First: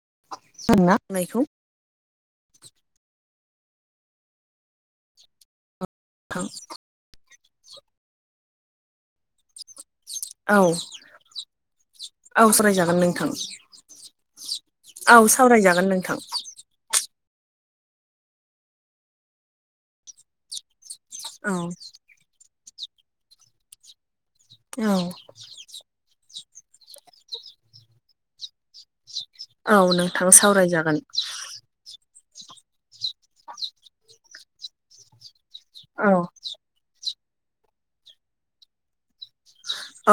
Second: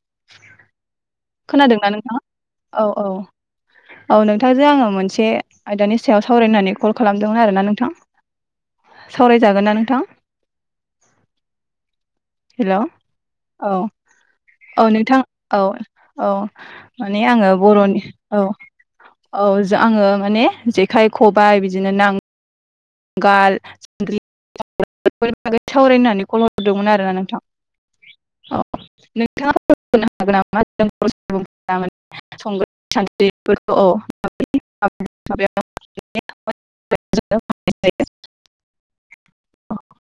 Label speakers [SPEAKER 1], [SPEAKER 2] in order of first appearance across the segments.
[SPEAKER 1] [unintelligible]
[SPEAKER 2] खोनादोंना नोंथाङा औ औ औ नोंथांजों आङो मोनसे आयदानि सायाव
[SPEAKER 1] नोंथां
[SPEAKER 2] सावरायनानै कल खालामदोंमोन आरोना नोंथां सावरायजागोन ना नोंथां
[SPEAKER 1] औ औ
[SPEAKER 2] हेल'
[SPEAKER 1] सावरायजागोन नोंथां
[SPEAKER 2] औ औ नोंथां औ
[SPEAKER 1] सावरायजागोन नोंथां
[SPEAKER 2] औ माने आङो बर'नि औ औ आङो माने जेखाइ
[SPEAKER 1] औ
[SPEAKER 2] खबाय बिदिनो नां गाल
[SPEAKER 1] औ
[SPEAKER 2] बै [unintelligible] सावरायनानै [unintelligible] फुदोंमोन आरोना नोंथां औ नोंथाङा
[SPEAKER 1] औ
[SPEAKER 2] खनो
[SPEAKER 1] नोंथां
[SPEAKER 2] हागोन नामा जों
[SPEAKER 1] सावरायजागोन
[SPEAKER 2] [unintelligible] संग्राय सानद्रिफोरखौ औ [unintelligible]
[SPEAKER 1] औ
[SPEAKER 2] [unintelligible]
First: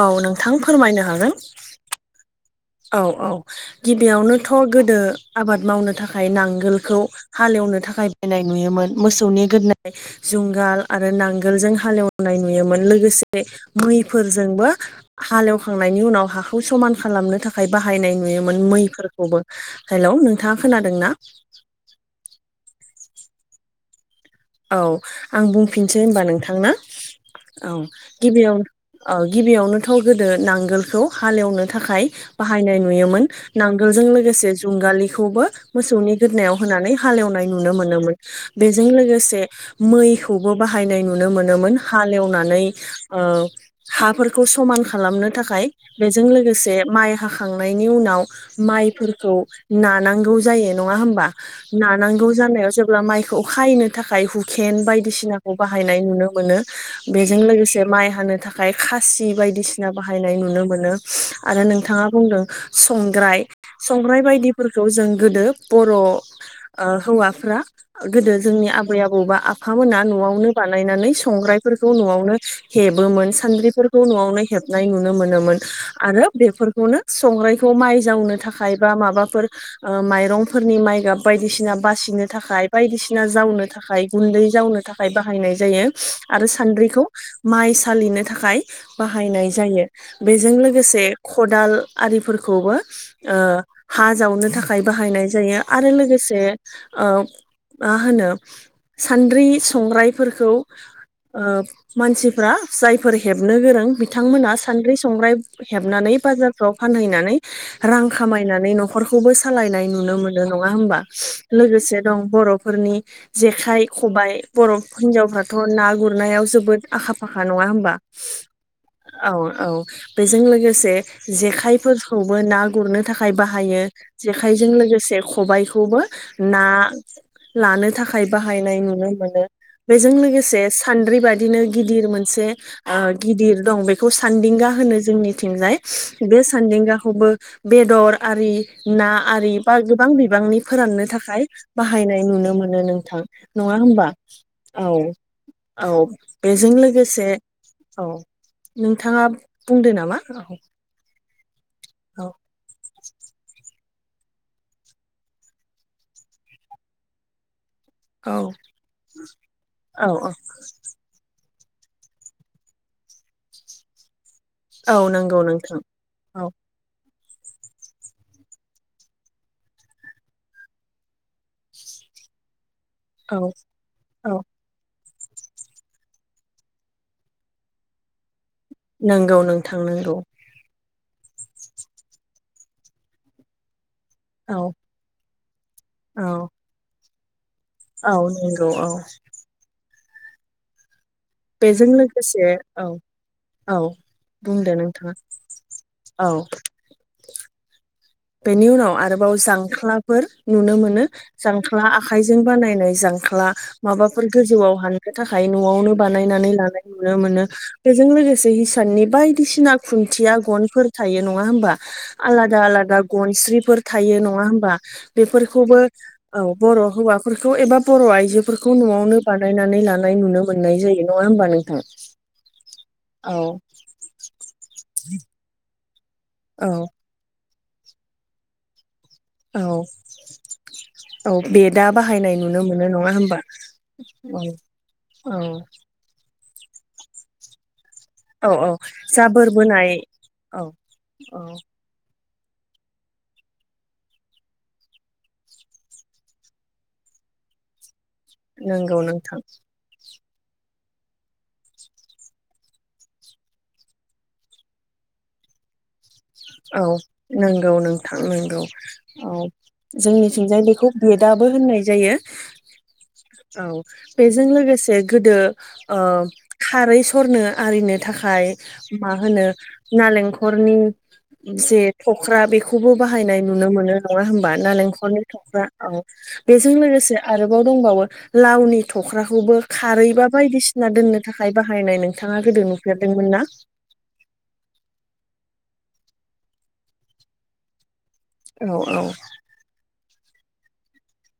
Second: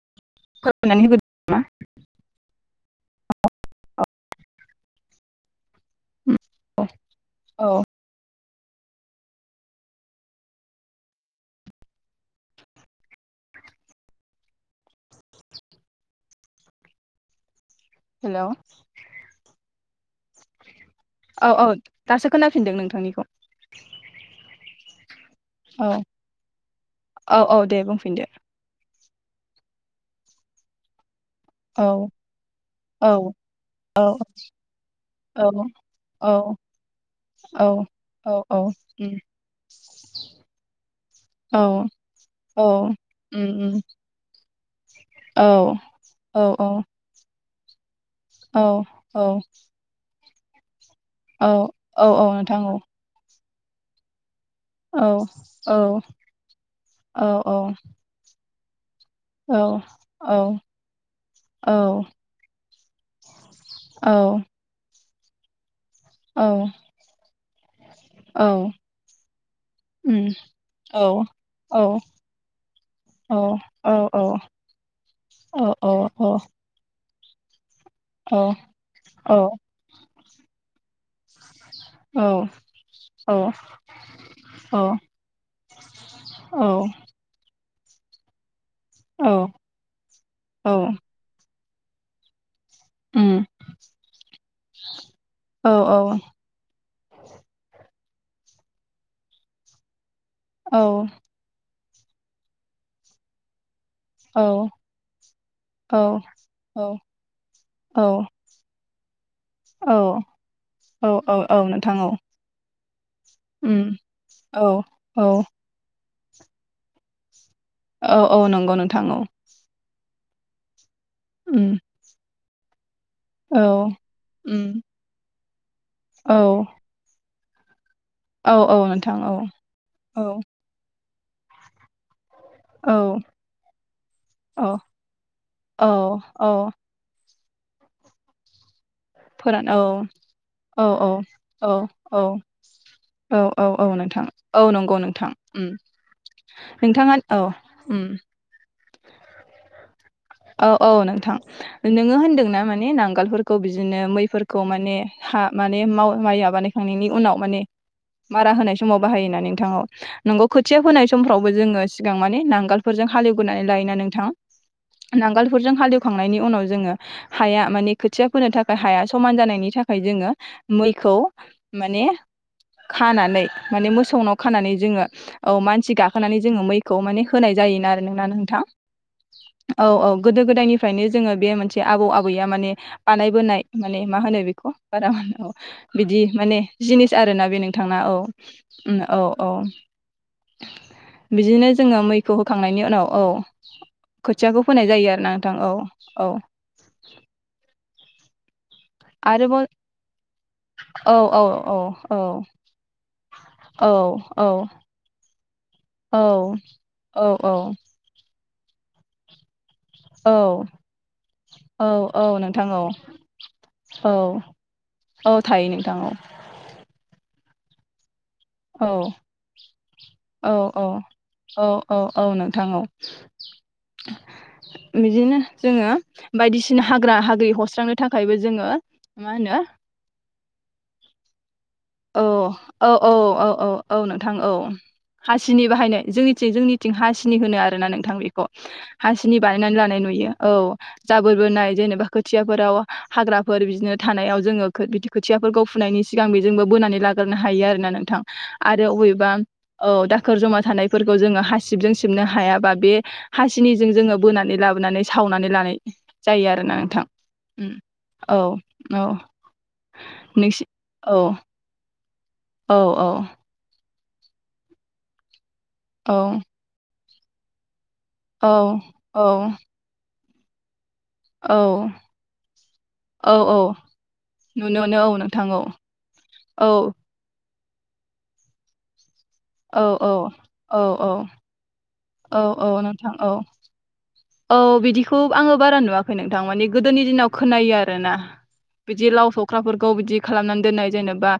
[SPEAKER 1] औ नोंथां
[SPEAKER 2] फोरमायनानै
[SPEAKER 1] फोरमायनो
[SPEAKER 2] होगोरदो
[SPEAKER 1] हागोन
[SPEAKER 2] नामा
[SPEAKER 1] औ औ गिबियावनोथ' गोदो आबाद मावनो थाखाय नांगोलखौ हालेव नो
[SPEAKER 2] औ
[SPEAKER 1] थाखाय नाय नुयोमोन मोसौनि गोदोनानि जुंगाल आरो नांगोलजों हालेवनाय नुयोमोन लोगोसे मैफोरजोंबो हालेव खांनायनि उनाव हाखौ समान खालामनो था खाय बाहायनाय
[SPEAKER 2] हेलौ
[SPEAKER 1] नुयोमोन मैफोरखौबो हेलौ नोंथाङा खोना
[SPEAKER 2] औ औ दासो खोनाफिनदों नोंथांनिखौ
[SPEAKER 1] औ आं
[SPEAKER 2] औ
[SPEAKER 1] बुंफिनसै होनबा नोंथां ना औ
[SPEAKER 2] दे बुंफिनदो
[SPEAKER 1] गिबियाव औ गिबियावनोथ' गोदो नांगोलखौ हालेवनो
[SPEAKER 2] औ
[SPEAKER 1] थाखाय बाहायनाय
[SPEAKER 2] औ
[SPEAKER 1] नुयोमोन
[SPEAKER 2] औ
[SPEAKER 1] नांगोलजों लोगोसे
[SPEAKER 2] औ
[SPEAKER 1] जुंगालिखौबो मोसौ गोदनायाव
[SPEAKER 2] औ
[SPEAKER 1] होनानै हालेवनाय नुनो मोनोमोन
[SPEAKER 2] औ
[SPEAKER 1] बेजों
[SPEAKER 2] उम
[SPEAKER 1] लोगोसे मैखौबो बाहायनाय नुनो
[SPEAKER 2] औ
[SPEAKER 1] मोनोमोन हालेवनानै
[SPEAKER 2] औ
[SPEAKER 1] ओ
[SPEAKER 2] उम उम
[SPEAKER 1] हाफोर खौ समान खालामनो
[SPEAKER 2] औ
[SPEAKER 1] थाखाय बेजों
[SPEAKER 2] औ
[SPEAKER 1] लोगोसे माइ हाखांनाय नि उनाव
[SPEAKER 2] औ
[SPEAKER 1] माइफोरखौ नानांगौ जायो नङा होमबा
[SPEAKER 2] औ औ औ
[SPEAKER 1] नानांगौ
[SPEAKER 2] नोंथां
[SPEAKER 1] जानायाव
[SPEAKER 2] औ
[SPEAKER 1] जेब्ला माइखौ खायनो थाखाय हु खेन
[SPEAKER 2] औ
[SPEAKER 1] बायदिसिनाखौ
[SPEAKER 2] औ
[SPEAKER 1] बाहायनाय नुनो मोनो बेजों
[SPEAKER 2] औ
[SPEAKER 1] लोगोसे माइ हानो थाखाय खासि
[SPEAKER 2] औ
[SPEAKER 1] बायदिसिना
[SPEAKER 2] औ
[SPEAKER 1] बाहायनाय नुनो मोनो आरो नोंथाङा बुंदों संग्राय संग्राय बायदिफोरखौ जों गोदो बर ओ हौवाफ्रा गोदो
[SPEAKER 2] औ
[SPEAKER 1] जोंनि आ आबौ बा आफा
[SPEAKER 2] उम
[SPEAKER 1] मोना‌न'आवनो
[SPEAKER 2] औ
[SPEAKER 1] बानायनानै
[SPEAKER 2] औ
[SPEAKER 1] संग्रायफोरखौ न'आवनो हेबोमोन
[SPEAKER 2] औ औ
[SPEAKER 1] सानद्रिफोरखौ बेखौ
[SPEAKER 2] औ
[SPEAKER 1] नआवनो न हेबनाय नुनो मोन आरो बेफोरखौनो संग्राय थ' माइ जावनो थाखाय बा माबाफोर ओ माइरंफोरनि माइ गाब बायदिसिना बासिनो थाखाय बायदिसिना जावनो थाखाय गुन्दै जावनो थाखाय बाहायनाय जायो आरो
[SPEAKER 2] औ
[SPEAKER 1] सान्द्रिखौ माइ सालिनो थाखाय
[SPEAKER 2] औ
[SPEAKER 1] बाहायनाय जायो बेजों
[SPEAKER 2] औ
[SPEAKER 1] लोगोसे खदाल आरिफोर खौबो ओ
[SPEAKER 2] उम
[SPEAKER 1] हा जावनो थाखाय बाहायनाय जायो
[SPEAKER 2] औ
[SPEAKER 1] आरो लोगोसे ओ मा होनो सान्द्रि संग्रायफोरखौ
[SPEAKER 2] औ
[SPEAKER 1] ओ मानसिफ्रा जायफोर हेबनो गोरों
[SPEAKER 2] औ
[SPEAKER 1] बिथांमोना सानद्रि संग्राय
[SPEAKER 2] औ
[SPEAKER 1] हेबनानै बाजारफ्राव
[SPEAKER 2] औ
[SPEAKER 1] फानहैनानै रां खामायनानै न'खर खौबो सालायनाय
[SPEAKER 2] औ
[SPEAKER 1] नुनो मोनो नङा होमबा
[SPEAKER 2] औ औ औ नोंथां
[SPEAKER 1] लोगोसे
[SPEAKER 2] औ
[SPEAKER 1] दं बर'फोरनि जेखाइ
[SPEAKER 2] उम
[SPEAKER 1] खबाइ
[SPEAKER 2] औ
[SPEAKER 1] बर'
[SPEAKER 2] औ
[SPEAKER 1] हिनजावफ्राथ' ना गुरनायाव जोबोद आखा फा खा नङा होमबा
[SPEAKER 2] औ औ नंगौ नोंथां
[SPEAKER 1] औ औ बेजों लोगोसे
[SPEAKER 2] उम
[SPEAKER 1] जेखायफोरखौबो ना गुरनो थाखाय
[SPEAKER 2] औ
[SPEAKER 1] बाहायो
[SPEAKER 2] उम
[SPEAKER 1] जेखायजों लोगोसे खबाइ खौबो
[SPEAKER 2] औ
[SPEAKER 1] ना लानो थाखाय
[SPEAKER 2] औ औ
[SPEAKER 1] बाहायनाय नुनो
[SPEAKER 2] नोंथां औ
[SPEAKER 1] मोनो बेजों
[SPEAKER 2] औ
[SPEAKER 1] लोगोसे सान्द्रि बादिनो गिदिर मोन से
[SPEAKER 2] औ
[SPEAKER 1] गिदिर दं बेखौ सान्दिंगा
[SPEAKER 2] औ
[SPEAKER 1] होनो जोंनिथिंजाय
[SPEAKER 2] औ
[SPEAKER 1] बे
[SPEAKER 2] औ
[SPEAKER 1] सान्दिंगाखौबो बेदर आरि ना आरि
[SPEAKER 2] फोरान औ
[SPEAKER 1] बा गोबां बिबांनि
[SPEAKER 2] औ
[SPEAKER 1] फोराननो थाखाय
[SPEAKER 2] औ
[SPEAKER 1] बाहायनाय
[SPEAKER 2] औ
[SPEAKER 1] नुनो मोन नो नोंथां
[SPEAKER 2] औ औ
[SPEAKER 1] नङा
[SPEAKER 2] औ
[SPEAKER 1] होमबा
[SPEAKER 2] नोंथां
[SPEAKER 1] औ
[SPEAKER 2] नंगौ नोंथां उम
[SPEAKER 1] औ बेजों
[SPEAKER 2] नोंथाङा
[SPEAKER 1] लोगोसे
[SPEAKER 2] औ उम
[SPEAKER 1] औ नोंथाङा बुंदो नामा
[SPEAKER 2] औ औ नोंथां नोङो
[SPEAKER 1] औ
[SPEAKER 2] होनदोंना माने नां गालफोरखौ बिदिनो मैफोरखौ माने हा माने माइया बानायखांनायनि उनाव माने
[SPEAKER 1] औ
[SPEAKER 2] मारा होनाय समाव बाहायोना नोंथाङाव
[SPEAKER 1] औ औ
[SPEAKER 2] नोंगौ खोथिया फोनाय समफ्राव बो जोङो सिगां माने नांगालफोरजों हालेवग्रोननानै लायोना नोंथां
[SPEAKER 1] औ नंगौ
[SPEAKER 2] नांगालफोरजों
[SPEAKER 1] नोंथां
[SPEAKER 2] हालेवखांनायनि
[SPEAKER 1] औ
[SPEAKER 2] उनाव जोङो। हाया माने खोथिया फोनो थाखाय हाया समान जानायनि थाखाय जोङो मैखौ माने। खानानै
[SPEAKER 1] औ
[SPEAKER 2] माने मोसौनाव
[SPEAKER 1] औ
[SPEAKER 2] खानानै जोङो। औ मानसि गाखोनानै जोङो मैखौ माने होनाय जायोना आरो नोंना नोंथां।
[SPEAKER 1] नंगौ नों
[SPEAKER 2] औ औ गोदो गोदायनिफ्रायनो जोङो बे मोनसे आबौ आबैया माने बानायबोनाय। माने मा होनो
[SPEAKER 1] औ
[SPEAKER 2] बेखौ बारा बिदि
[SPEAKER 1] औ
[SPEAKER 2] माने जिनिस आरोना। बि नोंथांना औ औ औ। बिदिनो
[SPEAKER 1] बेजों
[SPEAKER 2] जोङो मैखौ
[SPEAKER 1] लोगोसे
[SPEAKER 2] होखांनायनि
[SPEAKER 1] औ
[SPEAKER 2] उनाव औ। खोथियाखौ
[SPEAKER 1] बुंदो
[SPEAKER 2] फोनाय जायो
[SPEAKER 1] नोंथाङा
[SPEAKER 2] आरो ना नोंथां औ औ।
[SPEAKER 1] बेनि उनाव आरोबाव जांख्लाफोर नुनो मोनो
[SPEAKER 2] औ औ औ
[SPEAKER 1] जांख्ला
[SPEAKER 2] औ
[SPEAKER 1] आखाइजों बानायनाय जांख्ला।
[SPEAKER 2] औ
[SPEAKER 1] माबाफोर
[SPEAKER 2] औ
[SPEAKER 1] गोजौआव हाननो थाखाय न'आवनो बानायनानै लानाय नुनो मोनो
[SPEAKER 2] औ
[SPEAKER 1] बेजों लोगोसे। हिसाननि बायदिसिना खुन्थिया
[SPEAKER 2] औ
[SPEAKER 1] गनफोर थायो नङा होमबा
[SPEAKER 2] औ औ
[SPEAKER 1] आलादा
[SPEAKER 2] नोंथां औ
[SPEAKER 1] आलादा। गनस्रिफोर
[SPEAKER 2] औ
[SPEAKER 1] थायो नङा होमबा
[SPEAKER 2] औ थायो
[SPEAKER 1] बेफोरखौबो
[SPEAKER 2] नोंथां
[SPEAKER 1] औ बर' हौवाफोरखौ एबा बर' आइजो फोरखौ
[SPEAKER 2] औ
[SPEAKER 1] न'आवनो बानायनानै लानाय नुनो
[SPEAKER 2] औ
[SPEAKER 1] मोननाय
[SPEAKER 2] औ
[SPEAKER 1] जायो नङा होमबा
[SPEAKER 2] औ
[SPEAKER 1] नोंथां
[SPEAKER 2] औ औ नोंथां औ
[SPEAKER 1] औ
[SPEAKER 2] बिदिनो जोङो।
[SPEAKER 1] औ
[SPEAKER 2] बायदिसिना हाग्रा हाग्रि हस्रांनो थाखायबो जोङो मा होनो
[SPEAKER 1] औ। औ बेदा
[SPEAKER 2] औ
[SPEAKER 1] बाहायनाय नुनो
[SPEAKER 2] औ
[SPEAKER 1] मोनो
[SPEAKER 2] औ
[SPEAKER 1] नङा होमबा
[SPEAKER 2] औ औ औ नोंथां औ हासिनि बाहायनाय जोंनि। थिं जोंनिथिं हासिनि होनो आरो नों थां बेख'
[SPEAKER 1] औ औ
[SPEAKER 2] हांसिनि
[SPEAKER 1] जाबोर
[SPEAKER 2] बानायनानै
[SPEAKER 1] बोनाय
[SPEAKER 2] लानाय नुयो औ जाबोर
[SPEAKER 1] औ
[SPEAKER 2] बोनाय जेनेबा। खोथियाफोराव हाग्राफोर बिदिनो थानायाव जोङो बिदि खोथियाफोरखौ फुनायनि सिगां बि जोंबो बोनानै लागोरनो हायो आरोना नोंथां आरो
[SPEAKER 1] नंगौ
[SPEAKER 2] बबेबा
[SPEAKER 1] नोंथां
[SPEAKER 2] औ दा खोर जमा थानायफोरखौ जोङो हासिबजों सिबनो हायाबा बे हासिनिजों जोङो बोनानै लाबोनानै साव नानै लानाय जायो आरोना
[SPEAKER 1] औ
[SPEAKER 2] नोंथां
[SPEAKER 1] नंगौ
[SPEAKER 2] उम
[SPEAKER 1] नोंथां
[SPEAKER 2] औ
[SPEAKER 1] नंगौ औ
[SPEAKER 2] नोंसि
[SPEAKER 1] जोंनिथिंजाय बिखौ बे
[SPEAKER 2] औ
[SPEAKER 1] दाबो होननाय जायो।
[SPEAKER 2] औ औ।
[SPEAKER 1] औ बेजों लोगोसे गोदो ओ
[SPEAKER 2] औ
[SPEAKER 1] खारै सरनो आरिनो।
[SPEAKER 2] औ
[SPEAKER 1] थाखाय मा
[SPEAKER 2] औ
[SPEAKER 1] होनो नालेंखरनि
[SPEAKER 2] औ
[SPEAKER 1] जे थख्रा बेखौबो
[SPEAKER 2] औ
[SPEAKER 1] बाहायनाय नुनो
[SPEAKER 2] औ
[SPEAKER 1] मोनो नङा होमबा
[SPEAKER 2] नुनो मोनो औ
[SPEAKER 1] नालेंखलनि
[SPEAKER 2] नोंथां
[SPEAKER 1] थख्रा औ।
[SPEAKER 2] औ
[SPEAKER 1] बेजों लोगोसे आरोबाव दंबावो लावनि थख्राखौबो
[SPEAKER 2] औ
[SPEAKER 1] खारै
[SPEAKER 2] औ
[SPEAKER 1] बा
[SPEAKER 2] औ
[SPEAKER 1] बायदिसिना
[SPEAKER 2] औ
[SPEAKER 1] दोननो थाखाय बाहायनाय नो
[SPEAKER 2] औ
[SPEAKER 1] नोंथाङा गोदो
[SPEAKER 2] औ नोंथां औ
[SPEAKER 1] नुफेरदोंमोन ना?
[SPEAKER 2] औ बिदिखौ आङो बारा नुवाखै नोंथां मानि गोदोनि दिनाव खोनायो आरो। आरोना
[SPEAKER 1] औ औ
[SPEAKER 2] बिदि लाव थख्राफोरखौ बिदि खालामनानै दोननाय जेनेबा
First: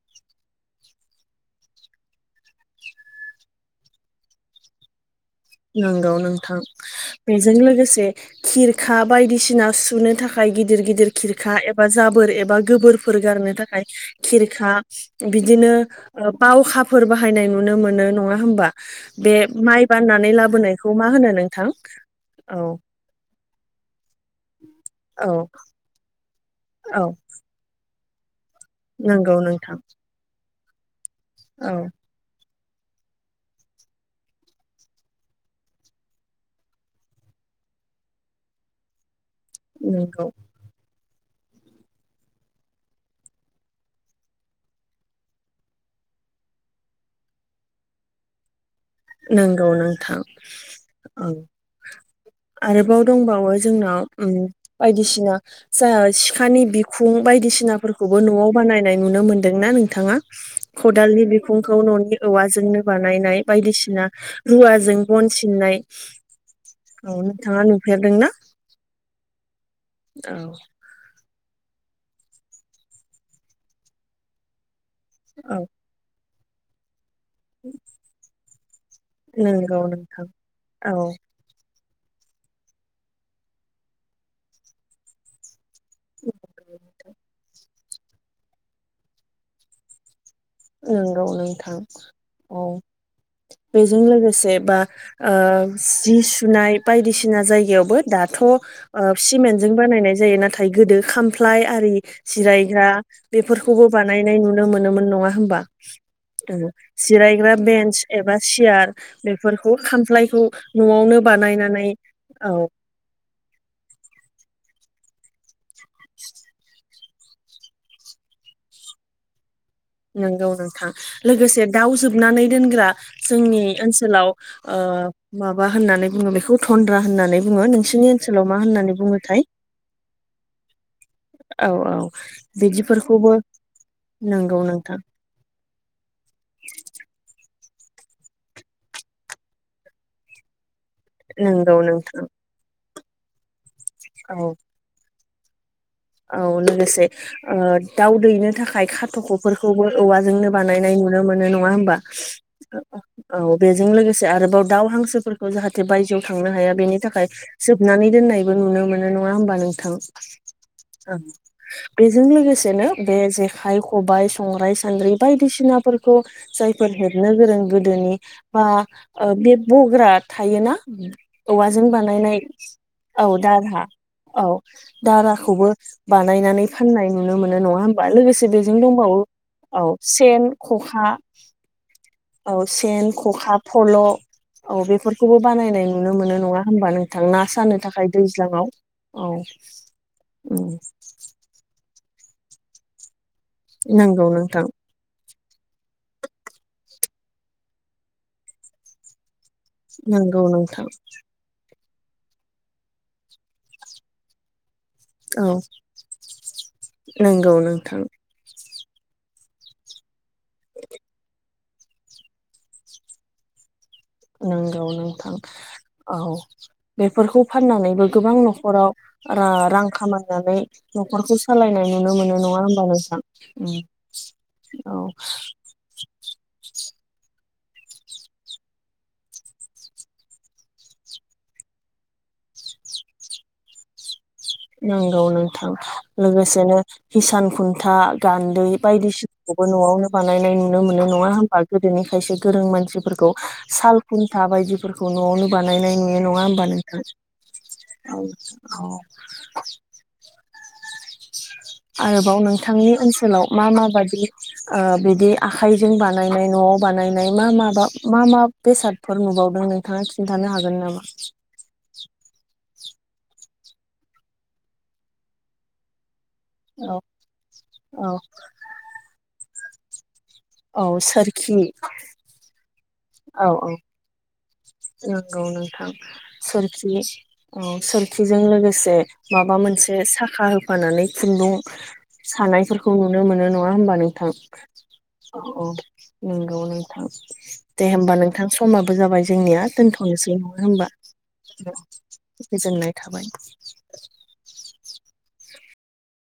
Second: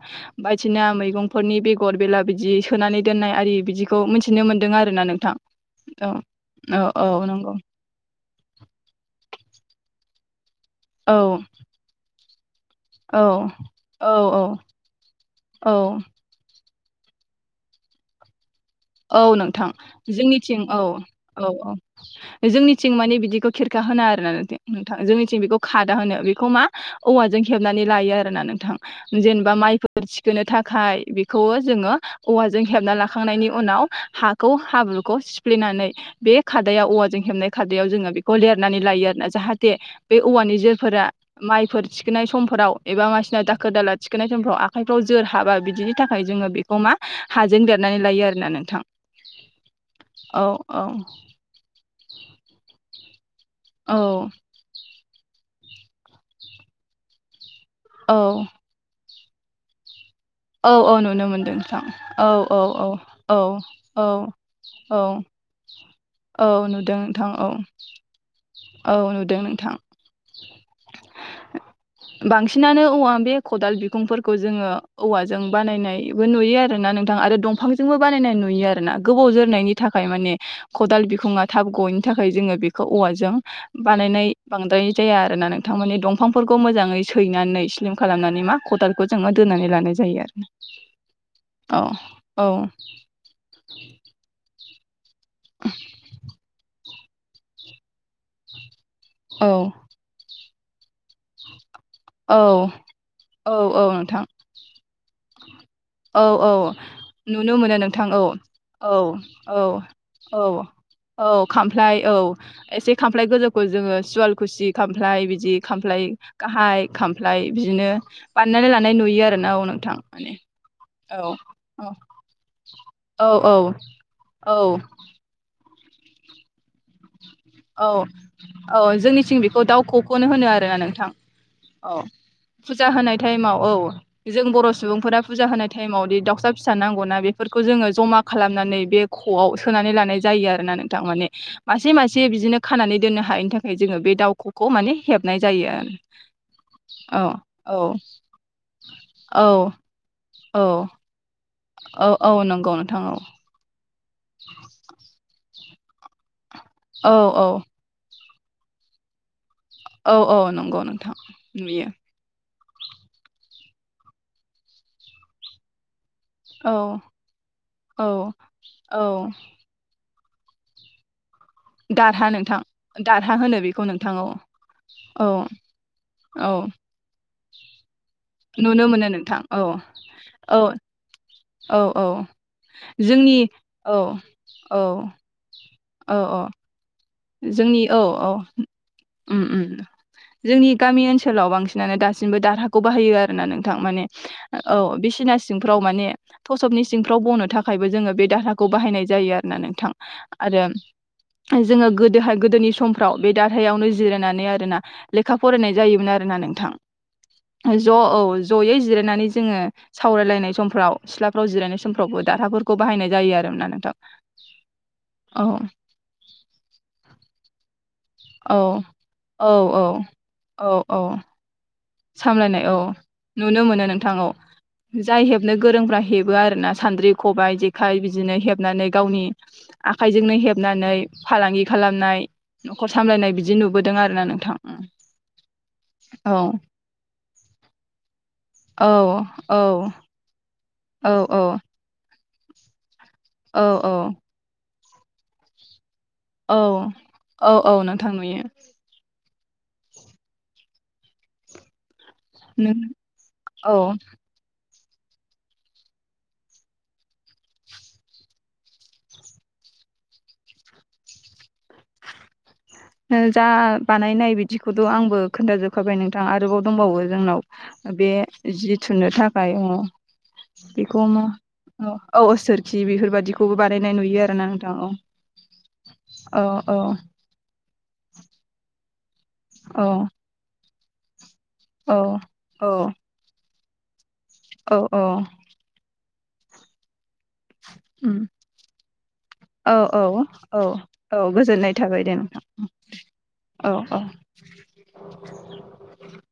[SPEAKER 2] बायदिसिना मैगंफोरनि बेगर बेला बिदि सोनानै दोननाय आरि बिदि। खौ मिथिनो मोनदों आरोना नोंथां। औ
[SPEAKER 1] नोंगौ नोंथां।
[SPEAKER 2] औ औ
[SPEAKER 1] बेजों
[SPEAKER 2] नंगौ
[SPEAKER 1] लोगोसे खिरखा बायदिसिना सुनो थाखाय। गिदिर
[SPEAKER 2] औ
[SPEAKER 1] गिदिर खिरखा एबा जाबोर एबा गोबोरफोर
[SPEAKER 2] औ
[SPEAKER 1] गारनो थाखाय
[SPEAKER 2] औ औ
[SPEAKER 1] खिरखा बिदिनो
[SPEAKER 2] औ
[SPEAKER 1] ओ बावखा फोर बाहायनाय नुनो मोनो नङा होमबा
[SPEAKER 2] औ
[SPEAKER 1] बे
[SPEAKER 2] नोंथां
[SPEAKER 1] माइ बानना
[SPEAKER 2] जोंनिथिं औ औ औ जोंनिथिं मानि बिदिखौ खिरखा होना आरोना नोंथां
[SPEAKER 1] औ
[SPEAKER 2] जोंनिंथिं। बिखौ खादा होनो। बिखौ मा
[SPEAKER 1] औ
[SPEAKER 2] औवाजों हेबनानै लायो आरोना नोंथां
[SPEAKER 1] नंगौ
[SPEAKER 2] जेनेबा
[SPEAKER 1] नोंथां
[SPEAKER 2] माइफोर थिखोननो थाखाय बेखौवो
[SPEAKER 1] औ
[SPEAKER 2] जोङो औवाजों हेबनानै लाखांनायनि उ उनाव हाखौ हाब्रुखौ सिफ्लेनानै बे खादायाव औवाजों हेबनाय खादायाव जोङो बेखौ लि रनानै लायो आरोना जाहाथे बे
[SPEAKER 1] नंगौ
[SPEAKER 2] औवानि जोरफोरा माइफोर थिखोनाय समफोराव एबा मानसिनाव दाखोर दाला थिखोननाय समफोराव आखाइफ्राव जोर हाबा बिदिनि थाखाय जोङो बेखौ मा हाजों लेरनानै लायो आरोना नोंथां।
[SPEAKER 1] नंगौ नोंथां। औ आरोबाव दंबा वो जोंनाव
[SPEAKER 2] औ
[SPEAKER 1] उम बायदिसिना जा सिखानि बिखुं बायदिसिना फोरफोरखौबो
[SPEAKER 2] औ
[SPEAKER 1] न'आव बानायनाय नुनो मोन्दोंना नोंथाङा
[SPEAKER 2] औ औ
[SPEAKER 1] खदालनि
[SPEAKER 2] नुनो मोनदों
[SPEAKER 1] बिखुंखौ
[SPEAKER 2] नोंथां
[SPEAKER 1] न'नि
[SPEAKER 2] औ औ
[SPEAKER 1] औवाजोंनो
[SPEAKER 2] औ औ
[SPEAKER 1] बानायनाय बायदिसि
[SPEAKER 2] औ
[SPEAKER 1] ना रुवाजों
[SPEAKER 2] औ
[SPEAKER 1] बन सिननाय
[SPEAKER 2] औ नुदों
[SPEAKER 1] औ
[SPEAKER 2] नोंथां
[SPEAKER 1] नोंथाङा नुफेरदोंना
[SPEAKER 2] औ नुदों नोंथां
[SPEAKER 1] औ
[SPEAKER 2] बांसिनानो औवा बे खदाल बिखुंफोरखौ जोङो औवाजों
[SPEAKER 1] औ
[SPEAKER 2] बानायनाय बो नुयो आरो ना नों थां आरो दंफांजोंबो बानायनाय नुयो आरोना गोबाव जोरनायनि
[SPEAKER 1] नंगौ
[SPEAKER 2] थाखाय
[SPEAKER 1] नोंथां
[SPEAKER 2] माने
[SPEAKER 1] औ
[SPEAKER 2] खदाल बिखुङा थाब गयै थाखाय जोङो बेखौ औवाजों बानायनाय बांद्राय जाया आरोना नों थां माने दंफांफोरखौ मोजाङै सैनानै स्लिम खालामनानै मा खदालखौ जोङो दोनानै लानाय जायो आरो
[SPEAKER 1] नंगौ नोंथां
[SPEAKER 2] औ
[SPEAKER 1] औ बेजों लोगोसे बा ओ जि सुनाय बायदिसिना जायगायावबो दाथ' ओ
[SPEAKER 2] औ
[SPEAKER 1] सिमेन्ट जों बानायनाय जायो नाथाय गोदो खामफ्लाय आरि
[SPEAKER 2] औ
[SPEAKER 1] जिरायग्रा
[SPEAKER 2] औ औ
[SPEAKER 1] बेफोरखौबो
[SPEAKER 2] नोंथां
[SPEAKER 1] बानायनाय नुनो मोनोमोन नङा होमबा
[SPEAKER 2] औ
[SPEAKER 1] उम
[SPEAKER 2] नुनो
[SPEAKER 1] जिरायग्रा
[SPEAKER 2] मोनो
[SPEAKER 1] बेन्स
[SPEAKER 2] नोंथां औ
[SPEAKER 1] एबा सियार
[SPEAKER 2] औ औ
[SPEAKER 1] बेफोरखौ
[SPEAKER 2] औ
[SPEAKER 1] खामफ्लायखौ न'आवनो
[SPEAKER 2] औ
[SPEAKER 1] बानायनानै
[SPEAKER 2] खामफ्लाय औ एसे खामफ्लाय गोजौखौ जोङो सुवाल खुसि खामफ्लाय बिदि खामफ्लाय गाहाय खामफ्लाय बिदिनो बानायनानै लानाय नुयो आरो ना औ नोंथां माने
[SPEAKER 1] नंगौ नोंथां
[SPEAKER 2] औ
[SPEAKER 1] लोगोसे
[SPEAKER 2] औ
[SPEAKER 1] दाउ जोबनानै दोनग्रा
[SPEAKER 2] औ औ
[SPEAKER 1] जोंनि ओनसोलाव
[SPEAKER 2] औ
[SPEAKER 1] ओ मा बा होननानै बुङो बेखौ थन्द्रा होननानै बुङो
[SPEAKER 2] औ
[SPEAKER 1] नोंसोरनि ओनसोलाव मा
[SPEAKER 2] औ
[SPEAKER 1] होननानै बुङोथाय
[SPEAKER 2] जोंनिथिं बेखौ दावख'खौनो होनो आरोना नोंथां औ फुजा होनाय
[SPEAKER 1] बिदिफोरखौबो
[SPEAKER 2] टाइमाव औ जों
[SPEAKER 1] नंगौ
[SPEAKER 2] बर' सु
[SPEAKER 1] नोंथां
[SPEAKER 2] बुंफोरा फुजा होनाय टाइमावदि दाउसा फिसा नांगौ ना बेफोर खौ जोङो जमा खालामनानै बे खआव सोनानै लानाय जायो आरोना नोंथां माने
[SPEAKER 1] नंगौ
[SPEAKER 2] मासे मा
[SPEAKER 1] नोंथां
[SPEAKER 2] बिदिनो खानानै दोननो हायैनि थाखाय जोङो बे
[SPEAKER 1] औ
[SPEAKER 2] दाउख'खौ माने हेबनाय जायो आरो
[SPEAKER 1] औ लोगोसे ओ
[SPEAKER 2] औ
[SPEAKER 1] दाउ दैनो थाखाय
[SPEAKER 2] औ
[SPEAKER 1] खाथख'फोरखौबो औवाजोंनो
[SPEAKER 2] औ
[SPEAKER 1] बानायनाय नुनो मोनो नङा होमबा
[SPEAKER 2] औ औ नंगौ नोंथां
[SPEAKER 1] औ बे जों लोगोसे आरोबाव दाउ हांसोफोरखौ जाहाथे बायजोआव थांनो हाया बेनि
[SPEAKER 2] औ
[SPEAKER 1] थाखाय
[SPEAKER 2] औ
[SPEAKER 1] जोबनानै दोननाय बो नुनो मोनो नङा होनबा नों
[SPEAKER 2] औ औ नंगौ नोंथां
[SPEAKER 1] ओं
[SPEAKER 2] नुयो
[SPEAKER 1] बेजों लागो सेनो बे जेखाइ खबाइ संग्राइ सान्द्रि बायदिसिनाफोर खौ
[SPEAKER 2] औ
[SPEAKER 1] जायफोर हेबनो गोरों
[SPEAKER 2] औ
[SPEAKER 1] गोदोनि बा
[SPEAKER 2] औ
[SPEAKER 1] ओ बे बग्रा थायोना औवाजों
[SPEAKER 2] दारहा
[SPEAKER 1] बानायनाय
[SPEAKER 2] नोंथां
[SPEAKER 1] औ
[SPEAKER 2] होनो बेखौ
[SPEAKER 1] दारहा
[SPEAKER 2] नोंथां
[SPEAKER 1] औ
[SPEAKER 2] औ
[SPEAKER 1] दारहाखौबो
[SPEAKER 2] औ
[SPEAKER 1] बानायनानै फाननाय नुनो मोनो नङा होमबा लोगोसे बेजों
[SPEAKER 2] नुनो मोनो
[SPEAKER 1] दंबावो
[SPEAKER 2] नोंथां
[SPEAKER 1] औ सेन
[SPEAKER 2] औ
[SPEAKER 1] खखा
[SPEAKER 2] औ
[SPEAKER 1] औ सेन
[SPEAKER 2] जोंनि
[SPEAKER 1] खखा फल' औ
[SPEAKER 2] औ
[SPEAKER 1] बेफोरखौबो बानायनाय नुनो
[SPEAKER 2] औ
[SPEAKER 1] मोनो नङा होमबा नों थां ना सानो
[SPEAKER 2] जोंनि औ
[SPEAKER 1] थाखाय
[SPEAKER 2] औ
[SPEAKER 1] दैज्लाङाव औ
[SPEAKER 2] उम उम जोंनि
[SPEAKER 1] उम
[SPEAKER 2] गामि ओनसोलाव बांसिनानो दा सिमबो दारहाखौ बाहायो आरो ना नोंथां माने
[SPEAKER 1] नंगौ नोंथां
[SPEAKER 2] औ बिसिनास सिंफ्राव माने थसबनि सिंफ्राव बनो थाखायबो जोङो बे दारहाखौ बाहायनाय जायो ना नोंथां
[SPEAKER 1] नंगौ
[SPEAKER 2] आरो
[SPEAKER 1] नोंथां
[SPEAKER 2] जोङो गोदोहाय गोदोनि समफ्राव बे दारहायावनो जिरायनानै आरोना लेखा
[SPEAKER 1] औ
[SPEAKER 2] फरायनाय जायोमोन आरोना नोंथां
[SPEAKER 1] नंगौ
[SPEAKER 2] ज
[SPEAKER 1] नोंथां
[SPEAKER 2] औ जयै जिरायनानै जोङो सावरायलायनाय समफ्राव सिलाफ्राव जिरायनाय समफ्रावबो दारहाफोरखौ बाहायनाय जायोमोन आरो ना नोंथां।
[SPEAKER 1] नंगौ नोंथां
[SPEAKER 2] औ
[SPEAKER 1] औ बेफोरखौ फाननानैबो गोबां
[SPEAKER 2] औ
[SPEAKER 1] न'खराव रा
[SPEAKER 2] औ
[SPEAKER 1] रां
[SPEAKER 2] औ
[SPEAKER 1] खामायनानै
[SPEAKER 2] औ औ
[SPEAKER 1] न'खरखौ सालायनाय नुनो मोनो नङा
[SPEAKER 2] सामलायनाय औ
[SPEAKER 1] होमबा नोंथां
[SPEAKER 2] नुनो
[SPEAKER 1] उम
[SPEAKER 2] मोनो नोंथां औ
[SPEAKER 1] औ
[SPEAKER 2] जाय हेबनो गोरोंफ्रा हेबो आरोना। सान्द्रि खबाइ जेखाइ बिदिनो हेबनानै गावनि आखाइजोंनो हेबनानै फालांगि खालामनाय न'खर सामलायनाय बिदि नुबोदों आरोना नों
[SPEAKER 1] नंगौ नोंथां लोगोसेनो हिसान खुन्था गान्दै
[SPEAKER 2] औ औ
[SPEAKER 1] बायदिसिनाखौबो न'आवनो बानायनाय नुनो मोनो
[SPEAKER 2] औ
[SPEAKER 1] नङा
[SPEAKER 2] औ
[SPEAKER 1] होमबा गोदोनिखायसो गोरों मानसिफोर खौ साल खुन्था बायदिफोरखौ न'आवनो बानायनाय नुयो नङा
[SPEAKER 2] औ
[SPEAKER 1] होमबा नोंथां।
[SPEAKER 2] औ औ नोंथां नुयो
[SPEAKER 1] आरोबाव
[SPEAKER 2] नों
[SPEAKER 1] नोंथांनि ओनसोलाव मा
[SPEAKER 2] औ
[SPEAKER 1] मा बादि ओ बिदि आखाइजों बानायनाय न'आव बानायनाय मा माबा मा मा बेसादफोर नुबावदों? नोंथाङा खिनथानो हागोन नामा?
[SPEAKER 2] ओ जा बानायनाय बिदिखौथ आंबो खोन्थाजोबखाबाय नों थां आरोबाव
[SPEAKER 1] औ
[SPEAKER 2] दंबावो जोंनाव बे
[SPEAKER 1] औ
[SPEAKER 2] जि थुननो थाखाय अ
[SPEAKER 1] औ
[SPEAKER 2] बिखौ मा
[SPEAKER 1] सोरखि
[SPEAKER 2] औ सोरखि बिफोरबायदिखौबो बानायनाय नुयो आरो ना आं।
[SPEAKER 1] नोंगौ नोंथां
[SPEAKER 2] औ
[SPEAKER 1] सोरखि औ सोरखिजों लोगोसे माबा
[SPEAKER 2] औ
[SPEAKER 1] मोनसे साखा होफानानै खुन्दुं
[SPEAKER 2] औ औ
[SPEAKER 1] सानायफोरखौ नुनो मोनो नङा होमबा नों थां
[SPEAKER 2] औ
[SPEAKER 1] औ नोंगौ नोंथां। दे होमबा नोंथां समाबो जाबाय जोंनिया
[SPEAKER 2] औ औ
[SPEAKER 1] दोनथ'नोसै नङा
[SPEAKER 2] औ
[SPEAKER 1] होमबा
[SPEAKER 2] औ गोजोननाय थाबाय दे नोंथां
[SPEAKER 1] गोजोननाय थाबाय
[SPEAKER 2] औ औ। [inaudible]